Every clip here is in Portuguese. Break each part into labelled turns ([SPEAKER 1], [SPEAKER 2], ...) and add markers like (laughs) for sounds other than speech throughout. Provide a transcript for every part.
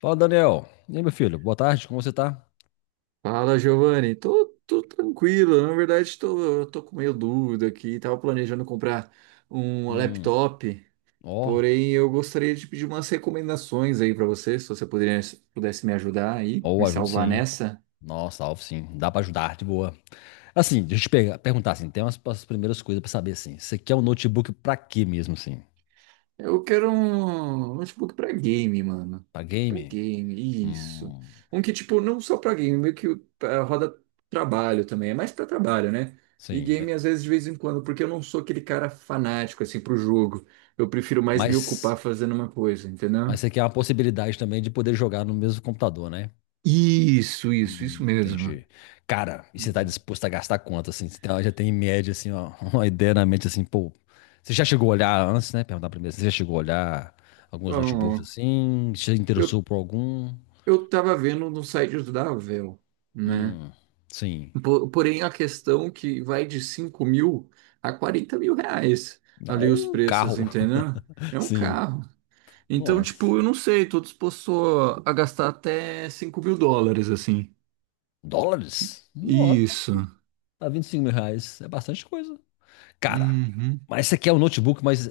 [SPEAKER 1] Fala, Daniel. E aí, meu filho? Boa tarde, como você tá?
[SPEAKER 2] Fala, Giovanni. Tô tranquilo. Na verdade, tô com meio dúvida aqui. Tava planejando comprar um
[SPEAKER 1] Hum,
[SPEAKER 2] laptop,
[SPEAKER 1] ó,
[SPEAKER 2] porém eu gostaria de pedir umas recomendações aí pra você, se você pudesse me ajudar aí, me
[SPEAKER 1] ajudo
[SPEAKER 2] salvar
[SPEAKER 1] sim.
[SPEAKER 2] nessa.
[SPEAKER 1] Nossa, Alvo, sim. Dá pra ajudar, de boa. Assim, deixa eu te perguntar, assim, tem umas primeiras coisas pra saber, assim. Você quer um notebook pra quê mesmo, assim?
[SPEAKER 2] Eu quero um notebook pra game, mano.
[SPEAKER 1] Pra
[SPEAKER 2] Pra
[SPEAKER 1] game?
[SPEAKER 2] game, isso.
[SPEAKER 1] Hum,
[SPEAKER 2] Um que, tipo, não só pra game, meio que roda trabalho também. É mais pra trabalho, né? E
[SPEAKER 1] sim.
[SPEAKER 2] game, às vezes, de vez em quando, porque eu não sou aquele cara fanático, assim, pro jogo. Eu prefiro mais me ocupar
[SPEAKER 1] Mas,
[SPEAKER 2] fazendo uma coisa, entendeu?
[SPEAKER 1] mas você quer uma possibilidade também de poder jogar no mesmo computador, né?
[SPEAKER 2] Isso, isso, isso mesmo.
[SPEAKER 1] Entendi. Cara, e você tá
[SPEAKER 2] Uhum.
[SPEAKER 1] disposto a gastar quanto, assim? Já tem em média, assim, ó, (laughs) uma ideia na mente, assim, pô. Você já chegou a olhar antes, né? Perguntar primeiro. Você já chegou a olhar alguns notebooks,
[SPEAKER 2] Bom,
[SPEAKER 1] assim? Você se
[SPEAKER 2] eu,
[SPEAKER 1] interessou por algum?
[SPEAKER 2] eu tava vendo no site da Valve, né?
[SPEAKER 1] Hum, sim.
[SPEAKER 2] Porém, a questão que vai de 5 mil a 40 mil reais ali os
[SPEAKER 1] Ou um
[SPEAKER 2] preços,
[SPEAKER 1] carro.
[SPEAKER 2] entendeu? É
[SPEAKER 1] (laughs)
[SPEAKER 2] um
[SPEAKER 1] Sim.
[SPEAKER 2] carro. Então,
[SPEAKER 1] Nossa.
[SPEAKER 2] tipo, eu não sei, tô disposto a gastar até 5 mil dólares, assim.
[SPEAKER 1] Dólares? Nossa,
[SPEAKER 2] Isso.
[SPEAKER 1] tá 25 mil reais. É bastante coisa. Cara,
[SPEAKER 2] Uhum.
[SPEAKER 1] mas você quer um notebook, mas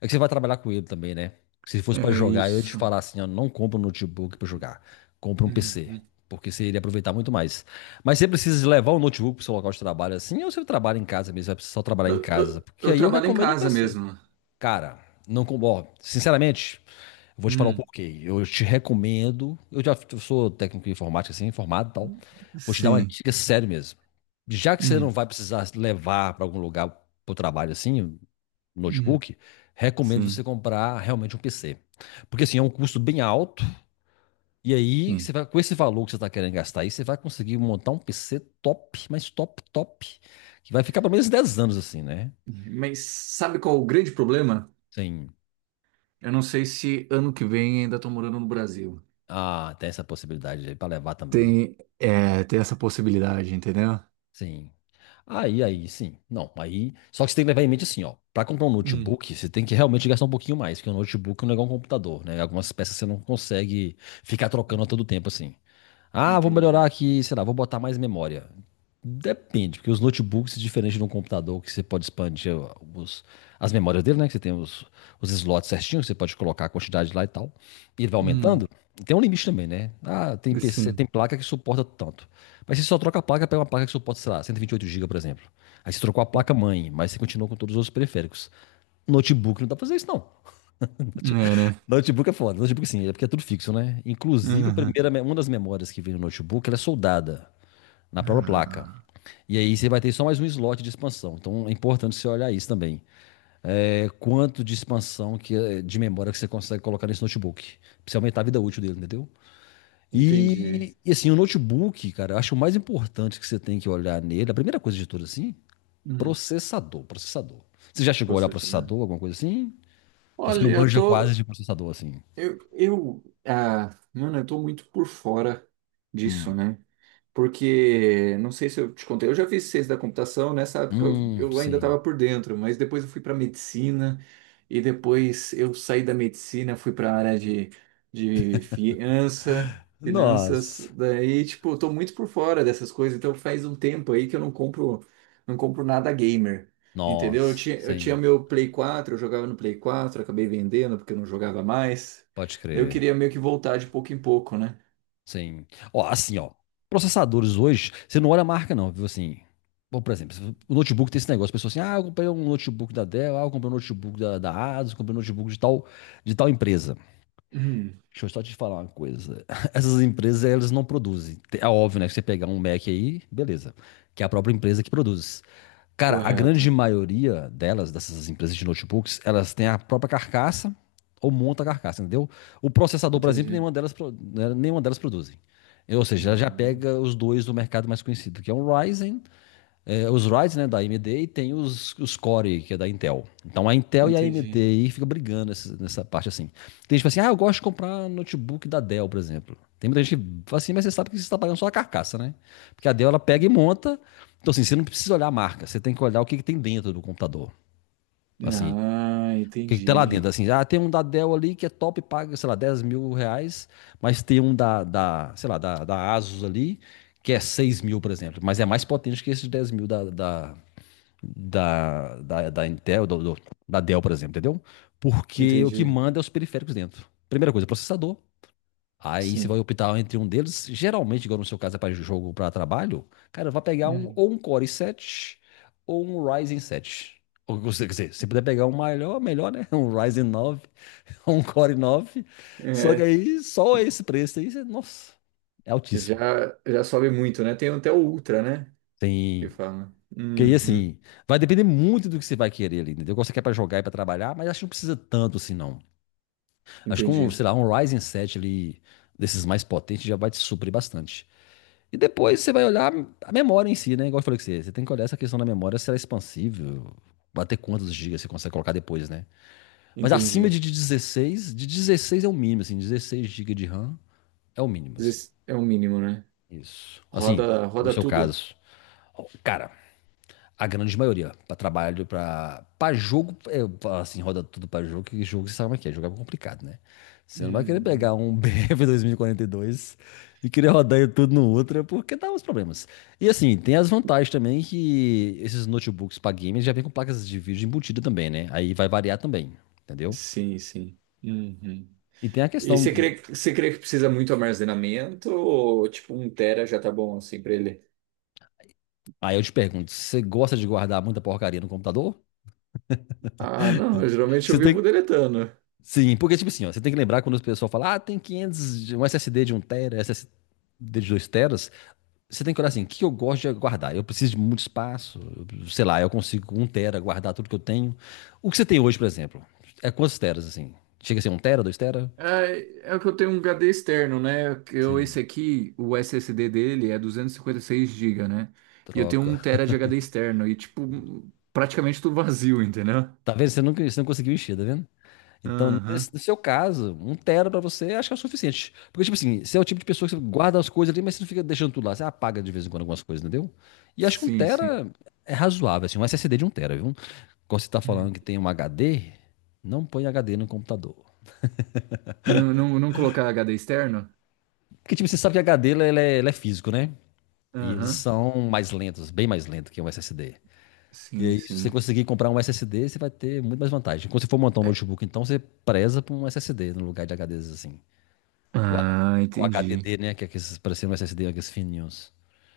[SPEAKER 1] é que você vai trabalhar com ele também, né? Se fosse pra
[SPEAKER 2] É
[SPEAKER 1] jogar, eu ia te
[SPEAKER 2] isso.
[SPEAKER 1] falar assim, ó, não compra um notebook pra jogar, compra um PC,
[SPEAKER 2] Uhum.
[SPEAKER 1] porque você iria aproveitar muito mais. Mas você precisa levar o notebook pro seu local de trabalho assim, ou você trabalha em casa mesmo, vai precisar só trabalhar em
[SPEAKER 2] Eu,
[SPEAKER 1] casa,
[SPEAKER 2] eu,
[SPEAKER 1] porque
[SPEAKER 2] eu
[SPEAKER 1] aí eu
[SPEAKER 2] trabalho em
[SPEAKER 1] recomendo um
[SPEAKER 2] casa
[SPEAKER 1] PC.
[SPEAKER 2] mesmo.
[SPEAKER 1] Cara, não com, ó, sinceramente, vou te falar o
[SPEAKER 2] Hum.
[SPEAKER 1] porquê. Eu te recomendo. Eu já eu sou técnico em informática, assim, formado e tal. Vou te dar uma
[SPEAKER 2] Sim.
[SPEAKER 1] dica séria mesmo. Já que você não
[SPEAKER 2] Hum.
[SPEAKER 1] vai precisar levar para algum lugar para o trabalho, assim,
[SPEAKER 2] Hum.
[SPEAKER 1] notebook, recomendo você
[SPEAKER 2] Sim.
[SPEAKER 1] comprar realmente um PC. Porque, assim, é um custo bem alto. E aí, você
[SPEAKER 2] Sim.
[SPEAKER 1] vai, com esse valor que você está querendo gastar aí, você vai conseguir montar um PC top, mas top, top. Que vai ficar pelo menos 10 anos, assim, né?
[SPEAKER 2] Mas sabe qual é o grande problema?
[SPEAKER 1] Sim.
[SPEAKER 2] Eu não sei se ano que vem ainda tô morando no Brasil.
[SPEAKER 1] Ah, tem essa possibilidade aí para levar também.
[SPEAKER 2] Tem, é, tem essa possibilidade, entendeu?
[SPEAKER 1] Sim. Aí, sim. Não, aí. Só que você tem que levar em mente assim, ó. Pra comprar um
[SPEAKER 2] Hum,
[SPEAKER 1] notebook, você tem que realmente gastar um pouquinho mais, porque um notebook não é igual um computador, né? Algumas peças você não consegue ficar trocando a todo tempo, assim. Ah, vou melhorar
[SPEAKER 2] Entendi.
[SPEAKER 1] aqui, sei lá, vou botar mais memória. Depende, porque os notebooks, é diferente de um computador, que você pode expandir os- as memórias dele, né? Que você tem os slots certinhos, você pode colocar a quantidade lá e tal. E ele vai
[SPEAKER 2] Hum,
[SPEAKER 1] aumentando. E tem um limite também, né? Ah, tem PC, tem
[SPEAKER 2] sim,
[SPEAKER 1] placa que suporta tanto. Mas você só troca a placa, pega uma placa que suporta, sei lá, 128 GB, por exemplo. Aí você trocou a placa mãe, mas você continua com todos os outros periféricos. Notebook não dá pra fazer isso, não.
[SPEAKER 2] é, né?
[SPEAKER 1] (laughs) Notebook é foda. Notebook sim, é porque é tudo fixo, né? Inclusive, a
[SPEAKER 2] Aham.
[SPEAKER 1] primeira, uma das memórias que vem no notebook, ela é soldada na própria placa.
[SPEAKER 2] Ah,
[SPEAKER 1] E aí você vai ter só mais um slot de expansão. Então é importante você olhar isso também. É, quanto de expansão que, é, de memória que você consegue colocar nesse notebook. Pra você aumentar a vida útil dele, entendeu?
[SPEAKER 2] entendi.
[SPEAKER 1] E, assim, o notebook, cara, eu acho o mais importante que você tem que olhar nele, a primeira coisa de tudo assim,
[SPEAKER 2] Hum.
[SPEAKER 1] processador. Você já chegou a olhar
[SPEAKER 2] Você também.
[SPEAKER 1] processador, alguma coisa assim? Ou você não
[SPEAKER 2] Olha, eu
[SPEAKER 1] manja quase
[SPEAKER 2] tô.
[SPEAKER 1] de processador assim?
[SPEAKER 2] Mano, eu tô muito por fora disso, né? Porque, não sei se eu te contei, eu já fiz ciência da computação, nessa época eu ainda
[SPEAKER 1] Sim.
[SPEAKER 2] estava por dentro, mas depois eu fui para medicina, e depois eu saí da medicina, fui para a área de finanças,
[SPEAKER 1] Nossa,
[SPEAKER 2] daí, tipo, eu tô muito por fora dessas coisas, então faz um tempo aí que eu não compro, não compro nada gamer, entendeu?
[SPEAKER 1] nossa,
[SPEAKER 2] Eu tinha
[SPEAKER 1] sim,
[SPEAKER 2] meu Play 4, eu jogava no Play 4, acabei vendendo porque eu não jogava mais,
[SPEAKER 1] pode
[SPEAKER 2] daí eu
[SPEAKER 1] crer,
[SPEAKER 2] queria meio que voltar de pouco em pouco, né?
[SPEAKER 1] sim. Ó, assim, ó, processadores hoje, você não olha a marca não, viu, assim. Bom, por exemplo, o notebook tem esse negócio, a pessoa assim, ah, eu comprei um notebook da Dell, ah, eu comprei um notebook da Asus, eu comprei um notebook de tal empresa.
[SPEAKER 2] Hum,
[SPEAKER 1] Deixa eu só te falar uma coisa, (laughs) essas empresas, elas não produzem. É óbvio, né, que você pegar um Mac aí, beleza, que é a própria empresa que produz. Cara, a grande
[SPEAKER 2] correto,
[SPEAKER 1] maioria delas, dessas empresas de notebooks, elas têm a própria carcaça ou monta a carcaça, entendeu? O processador, por exemplo,
[SPEAKER 2] entendi.
[SPEAKER 1] nenhuma delas, nenhuma delas produzem. Ou seja, ela já
[SPEAKER 2] Ah,
[SPEAKER 1] pega os dois do mercado mais conhecido, que é um Ryzen é, os rides, né, da AMD e tem os Core, que é da Intel. Então a Intel e a AMD
[SPEAKER 2] entendi.
[SPEAKER 1] aí fica brigando nessa parte assim. Tem gente que fala assim, ah, eu gosto de comprar notebook da Dell, por exemplo. Tem muita gente que fala assim, mas você sabe que você está pagando só a carcaça, né? Porque a Dell ela pega e monta. Então assim, você não precisa olhar a marca, você tem que olhar o que tem dentro do computador. Assim, o
[SPEAKER 2] Ah,
[SPEAKER 1] que, que tem lá dentro?
[SPEAKER 2] entendi.
[SPEAKER 1] Assim, ah, tem um da Dell ali que é top, paga, sei lá, 10 mil reais, mas tem um da sei lá, da Asus ali que é 6 mil, por exemplo, mas é mais potente que esse de 10 mil da Intel, da Dell, por exemplo, entendeu? Porque o que
[SPEAKER 2] Entendi.
[SPEAKER 1] manda é os periféricos dentro. Primeira coisa, processador. Aí você vai
[SPEAKER 2] Sim.
[SPEAKER 1] optar entre um deles. Geralmente, igual no seu caso é para jogo, para trabalho, cara, vai pegar um,
[SPEAKER 2] Hum.
[SPEAKER 1] ou um Core i7 ou um Ryzen 7. Ou, quer dizer, se puder pegar um melhor, melhor, né? (laughs) Um Ryzen 9 (laughs) um Core 9. Só que
[SPEAKER 2] É,
[SPEAKER 1] aí, só esse preço aí, nossa, é altíssimo.
[SPEAKER 2] já sobe muito, né? Tem até o Ultra, né? Que
[SPEAKER 1] Tem.
[SPEAKER 2] fala.
[SPEAKER 1] Porque aí,
[SPEAKER 2] Uhum.
[SPEAKER 1] assim, vai depender muito do que você vai querer ali, entendeu? Qual você quer pra jogar e pra trabalhar, mas acho que não precisa tanto assim, não. Acho que um,
[SPEAKER 2] Entendi.
[SPEAKER 1] sei lá, um Ryzen 7 ali, desses mais potentes, já vai te suprir bastante. E depois você vai olhar a memória em si, né? Igual eu falei com você, você tem que olhar essa questão da memória, se ela é expansível, bater quantos gigas você consegue colocar depois, né? Mas acima
[SPEAKER 2] Entendi.
[SPEAKER 1] de 16 é o mínimo, assim, 16 gigas de RAM é o mínimo,
[SPEAKER 2] Mas
[SPEAKER 1] assim.
[SPEAKER 2] esse é o mínimo, né?
[SPEAKER 1] Isso. Assim, no
[SPEAKER 2] Roda
[SPEAKER 1] seu
[SPEAKER 2] tudo.
[SPEAKER 1] caso. Ó, cara, a grande maioria, para trabalho, para jogo, é, assim, roda tudo para jogo, que jogo você sabe como é que é, jogo é complicado, né? Você não vai querer
[SPEAKER 2] Uhum.
[SPEAKER 1] pegar um (laughs) BF 2042 e quarenta e dois e querer rodar ele tudo no Ultra, porque dá uns problemas. E assim, tem as vantagens também que esses notebooks para games já vem com placas de vídeo embutida também, né? Aí vai variar também, entendeu?
[SPEAKER 2] Sim, sim. Uhum.
[SPEAKER 1] E tem a
[SPEAKER 2] E
[SPEAKER 1] questão de.
[SPEAKER 2] você crê que precisa muito armazenamento ou tipo 1 TB já tá bom assim pra ele?
[SPEAKER 1] Aí eu te pergunto, você gosta de guardar muita porcaria no computador?
[SPEAKER 2] Ah, não, geralmente eu
[SPEAKER 1] Você
[SPEAKER 2] vivo
[SPEAKER 1] tem,
[SPEAKER 2] deletando.
[SPEAKER 1] Sim, porque, tipo assim, ó, você tem que lembrar quando o pessoal fala, ah, tem 500, um SSD de um tera, SSD de 2 teras, você tem que olhar assim, o que eu gosto de guardar? Eu preciso de muito espaço, sei lá, eu consigo com 1 tera guardar tudo que eu tenho. O que você tem hoje, por exemplo, é quantos teras, assim? Chega a ser 1 tera, 2 tera?
[SPEAKER 2] É, é que eu tenho um HD externo, né? Que eu, esse
[SPEAKER 1] Sim,
[SPEAKER 2] aqui, o SSD dele é 256 GB, né? E eu tenho um
[SPEAKER 1] troca.
[SPEAKER 2] tera de HD externo e, tipo, um, praticamente tudo vazio, entendeu?
[SPEAKER 1] Tá vendo? Você não conseguiu encher, tá vendo? Então,
[SPEAKER 2] Aham.
[SPEAKER 1] no seu caso, um tera pra você acho que é o suficiente. Porque, tipo assim, você é o tipo de pessoa que você guarda as coisas ali, mas você não fica deixando tudo lá. Você apaga de vez em quando algumas coisas, entendeu? E acho que um
[SPEAKER 2] Sim, sim.
[SPEAKER 1] tera é razoável, assim, um SSD de um tera, viu? Quando você tá
[SPEAKER 2] Hum.
[SPEAKER 1] falando que tem um HD, não põe HD no computador.
[SPEAKER 2] Não, não, não colocar HD externo?
[SPEAKER 1] Porque, tipo, você sabe que ele é físico, né? E eles
[SPEAKER 2] Aham.
[SPEAKER 1] são mais lentos, bem mais lentos que um SSD. E
[SPEAKER 2] Sim,
[SPEAKER 1] aí, se você
[SPEAKER 2] sim.
[SPEAKER 1] conseguir comprar um SSD, você vai ter muito mais vantagem. Quando você for montar um
[SPEAKER 2] É-
[SPEAKER 1] notebook, então, você preza por um SSD no lugar de HDs, assim. O
[SPEAKER 2] Ah,
[SPEAKER 1] HDD, O
[SPEAKER 2] entendi.
[SPEAKER 1] HDD, né? Que é aqueles parecendo um SSD, aqueles fininhos.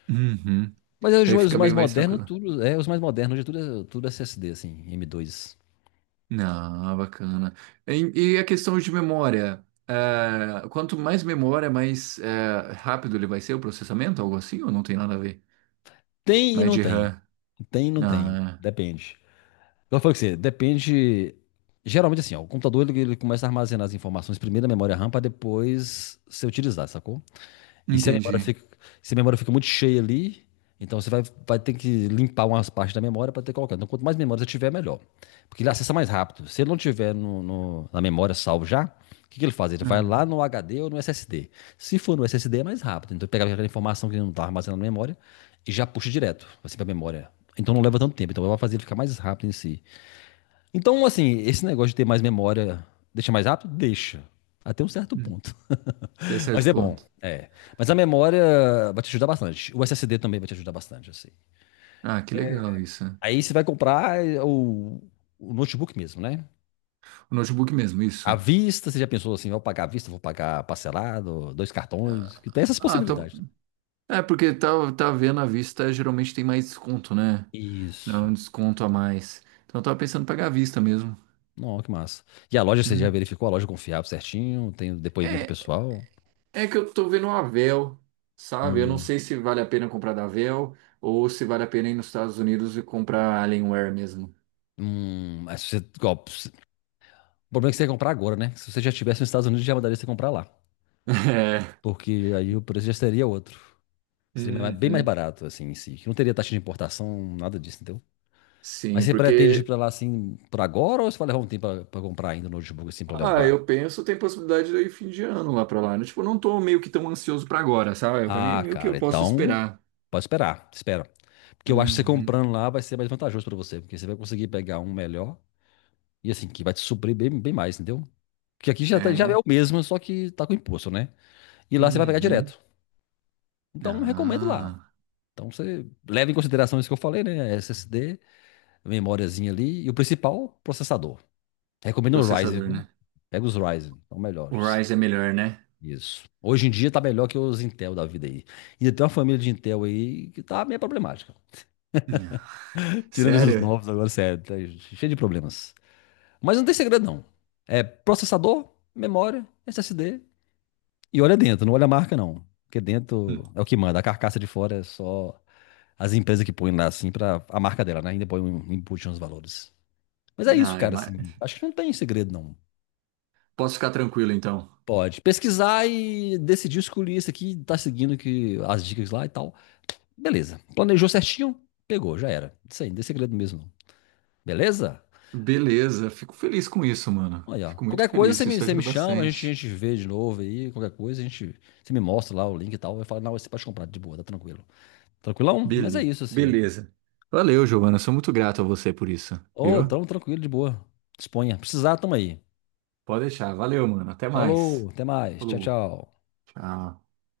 [SPEAKER 2] Uhum.
[SPEAKER 1] Mas é
[SPEAKER 2] Aí
[SPEAKER 1] os
[SPEAKER 2] fica
[SPEAKER 1] mais
[SPEAKER 2] bem mais
[SPEAKER 1] modernos,
[SPEAKER 2] tranquilo.
[SPEAKER 1] tudo. É, os mais modernos, hoje tudo, tudo é SSD, assim, M2.
[SPEAKER 2] Ah, bacana. E a questão de memória? É, quanto mais memória, mais é, rápido ele vai ser o processamento, algo assim, ou não tem nada a ver?
[SPEAKER 1] Tem e
[SPEAKER 2] Mais
[SPEAKER 1] não
[SPEAKER 2] de
[SPEAKER 1] tem.
[SPEAKER 2] RAM. Ah,
[SPEAKER 1] Depende. Eu falei com você, depende. Geralmente, assim, ó, o computador ele começa a armazenar as informações primeiro na memória RAM para depois ser utilizado, sacou?
[SPEAKER 2] é,
[SPEAKER 1] E
[SPEAKER 2] entendi.
[SPEAKER 1] se a memória fica muito cheia ali, então você vai, vai ter que limpar umas partes da memória para ter colocado. Então, quanto mais memória você tiver, melhor. Porque ele acessa mais rápido. Se ele não tiver na memória salvo já, o que ele faz? Ele vai
[SPEAKER 2] Ah,
[SPEAKER 1] lá no HD ou no SSD. Se for no SSD, é mais rápido. Então, ele pega aquela informação que ele não está armazenando na memória e já puxa direto, assim, para a memória. Então, não leva tanto tempo. Então, vai fazer ele ficar mais rápido em si. Então, assim, esse negócio de ter mais memória deixa mais rápido? Deixa. Até um certo
[SPEAKER 2] hum,
[SPEAKER 1] ponto.
[SPEAKER 2] até
[SPEAKER 1] Mas
[SPEAKER 2] certo
[SPEAKER 1] é bom.
[SPEAKER 2] ponto.
[SPEAKER 1] É. Mas a memória vai te ajudar bastante. O SSD também vai te ajudar bastante, assim.
[SPEAKER 2] Ah, que legal isso.
[SPEAKER 1] Aí você vai comprar o notebook mesmo, né?
[SPEAKER 2] O notebook mesmo,
[SPEAKER 1] À
[SPEAKER 2] isso.
[SPEAKER 1] vista, você já pensou assim, vou pagar à vista, vou pagar parcelado, dois cartões, que tem essas
[SPEAKER 2] Ah, tá.
[SPEAKER 1] possibilidades, né?
[SPEAKER 2] É porque tá, tá vendo à vista, geralmente tem mais desconto, né? Não,
[SPEAKER 1] Isso.
[SPEAKER 2] um desconto a mais. Então eu tava pensando em pagar à vista mesmo.
[SPEAKER 1] Não, que massa. E a loja, você já
[SPEAKER 2] Hum.
[SPEAKER 1] verificou a loja é confiável certinho, tem o depoimento
[SPEAKER 2] É,
[SPEAKER 1] pessoal.
[SPEAKER 2] é que eu tô vendo uma Vel, sabe? Eu não
[SPEAKER 1] Hum,
[SPEAKER 2] sei se vale a pena comprar da Vel ou se vale a pena ir nos Estados Unidos e comprar Alienware mesmo. (laughs)
[SPEAKER 1] mas você, igual, o problema é que você ia comprar agora, né? Se você já estivesse nos Estados Unidos, já mandaria você comprar lá.
[SPEAKER 2] É.
[SPEAKER 1] Porque aí o preço já seria outro. Bem mais
[SPEAKER 2] Uhum.
[SPEAKER 1] barato, assim, em si. Que não teria taxa de importação, nada disso, entendeu? Mas
[SPEAKER 2] Sim,
[SPEAKER 1] você pretende ir
[SPEAKER 2] porque
[SPEAKER 1] pra lá, assim, por agora ou você vai levar um tempo pra comprar ainda o notebook, assim, pra
[SPEAKER 2] ah,
[SPEAKER 1] levar?
[SPEAKER 2] eu penso tem possibilidade de eu ir fim de ano lá pra lá. Tipo, eu não tô meio que tão ansioso pra agora, sabe? Pra mim é
[SPEAKER 1] Ah,
[SPEAKER 2] meio que
[SPEAKER 1] cara,
[SPEAKER 2] eu posso
[SPEAKER 1] então.
[SPEAKER 2] esperar.
[SPEAKER 1] Pode esperar, espera. Porque eu acho que você
[SPEAKER 2] Uhum.
[SPEAKER 1] comprando lá vai ser mais vantajoso pra você, porque você vai conseguir pegar um melhor e, assim, que vai te suprir bem, bem mais, entendeu? Porque aqui já,
[SPEAKER 2] É,
[SPEAKER 1] já é o
[SPEAKER 2] né?
[SPEAKER 1] mesmo, só que tá com imposto, né? E lá você vai pegar
[SPEAKER 2] Uhum.
[SPEAKER 1] direto. Então, recomendo lá.
[SPEAKER 2] Ah,
[SPEAKER 1] Então, você leva em consideração isso que eu falei, né? SSD, memóriazinha ali e o principal, processador. Recomendo o Ryzen,
[SPEAKER 2] processador,
[SPEAKER 1] viu?
[SPEAKER 2] né?
[SPEAKER 1] Pega os Ryzen, são
[SPEAKER 2] O
[SPEAKER 1] melhores.
[SPEAKER 2] Ryzen é melhor, né?
[SPEAKER 1] Isso. Hoje em dia tá melhor que os Intel da vida aí. Ainda tem uma família de Intel aí que tá meio problemática. (laughs) Tirando esses
[SPEAKER 2] Sério?
[SPEAKER 1] novos agora, sério, tá cheio de problemas. Mas não tem segredo, não. É processador, memória, SSD. E olha dentro, não olha a marca, não. Porque dentro é o que manda. A carcaça de fora é só as empresas que põem lá, assim, pra a marca dela, né? Ainda põe um input nos valores. Mas é isso,
[SPEAKER 2] Ai,
[SPEAKER 1] cara,
[SPEAKER 2] mas
[SPEAKER 1] assim. Acho que não tem segredo, não.
[SPEAKER 2] posso ficar tranquilo então.
[SPEAKER 1] Pode pesquisar e decidir escolher isso aqui, tá seguindo que, as dicas lá e tal. Beleza. Planejou certinho, pegou, já era. Isso aí, não tem segredo mesmo, não. Beleza?
[SPEAKER 2] Beleza, fico feliz com isso, mano.
[SPEAKER 1] Olha, ó.
[SPEAKER 2] Fico muito
[SPEAKER 1] Qualquer coisa
[SPEAKER 2] feliz, isso
[SPEAKER 1] você me
[SPEAKER 2] ajuda
[SPEAKER 1] chama, a
[SPEAKER 2] bastante.
[SPEAKER 1] gente vê de novo aí, qualquer coisa, a gente, você me mostra lá o link e tal. Eu falo, não, você pode comprar de boa, tá tranquilo. Tranquilão? Mas é isso, assim.
[SPEAKER 2] Beleza. Valeu, Giovana, sou muito grato a você por isso,
[SPEAKER 1] Ô,
[SPEAKER 2] viu?
[SPEAKER 1] tamo tranquilo, de boa. Disponha. Precisar, tamo aí.
[SPEAKER 2] Pode deixar, valeu, mano. Até
[SPEAKER 1] Falou,
[SPEAKER 2] mais.
[SPEAKER 1] até mais. Tchau,
[SPEAKER 2] Falou.
[SPEAKER 1] tchau.
[SPEAKER 2] Tchau.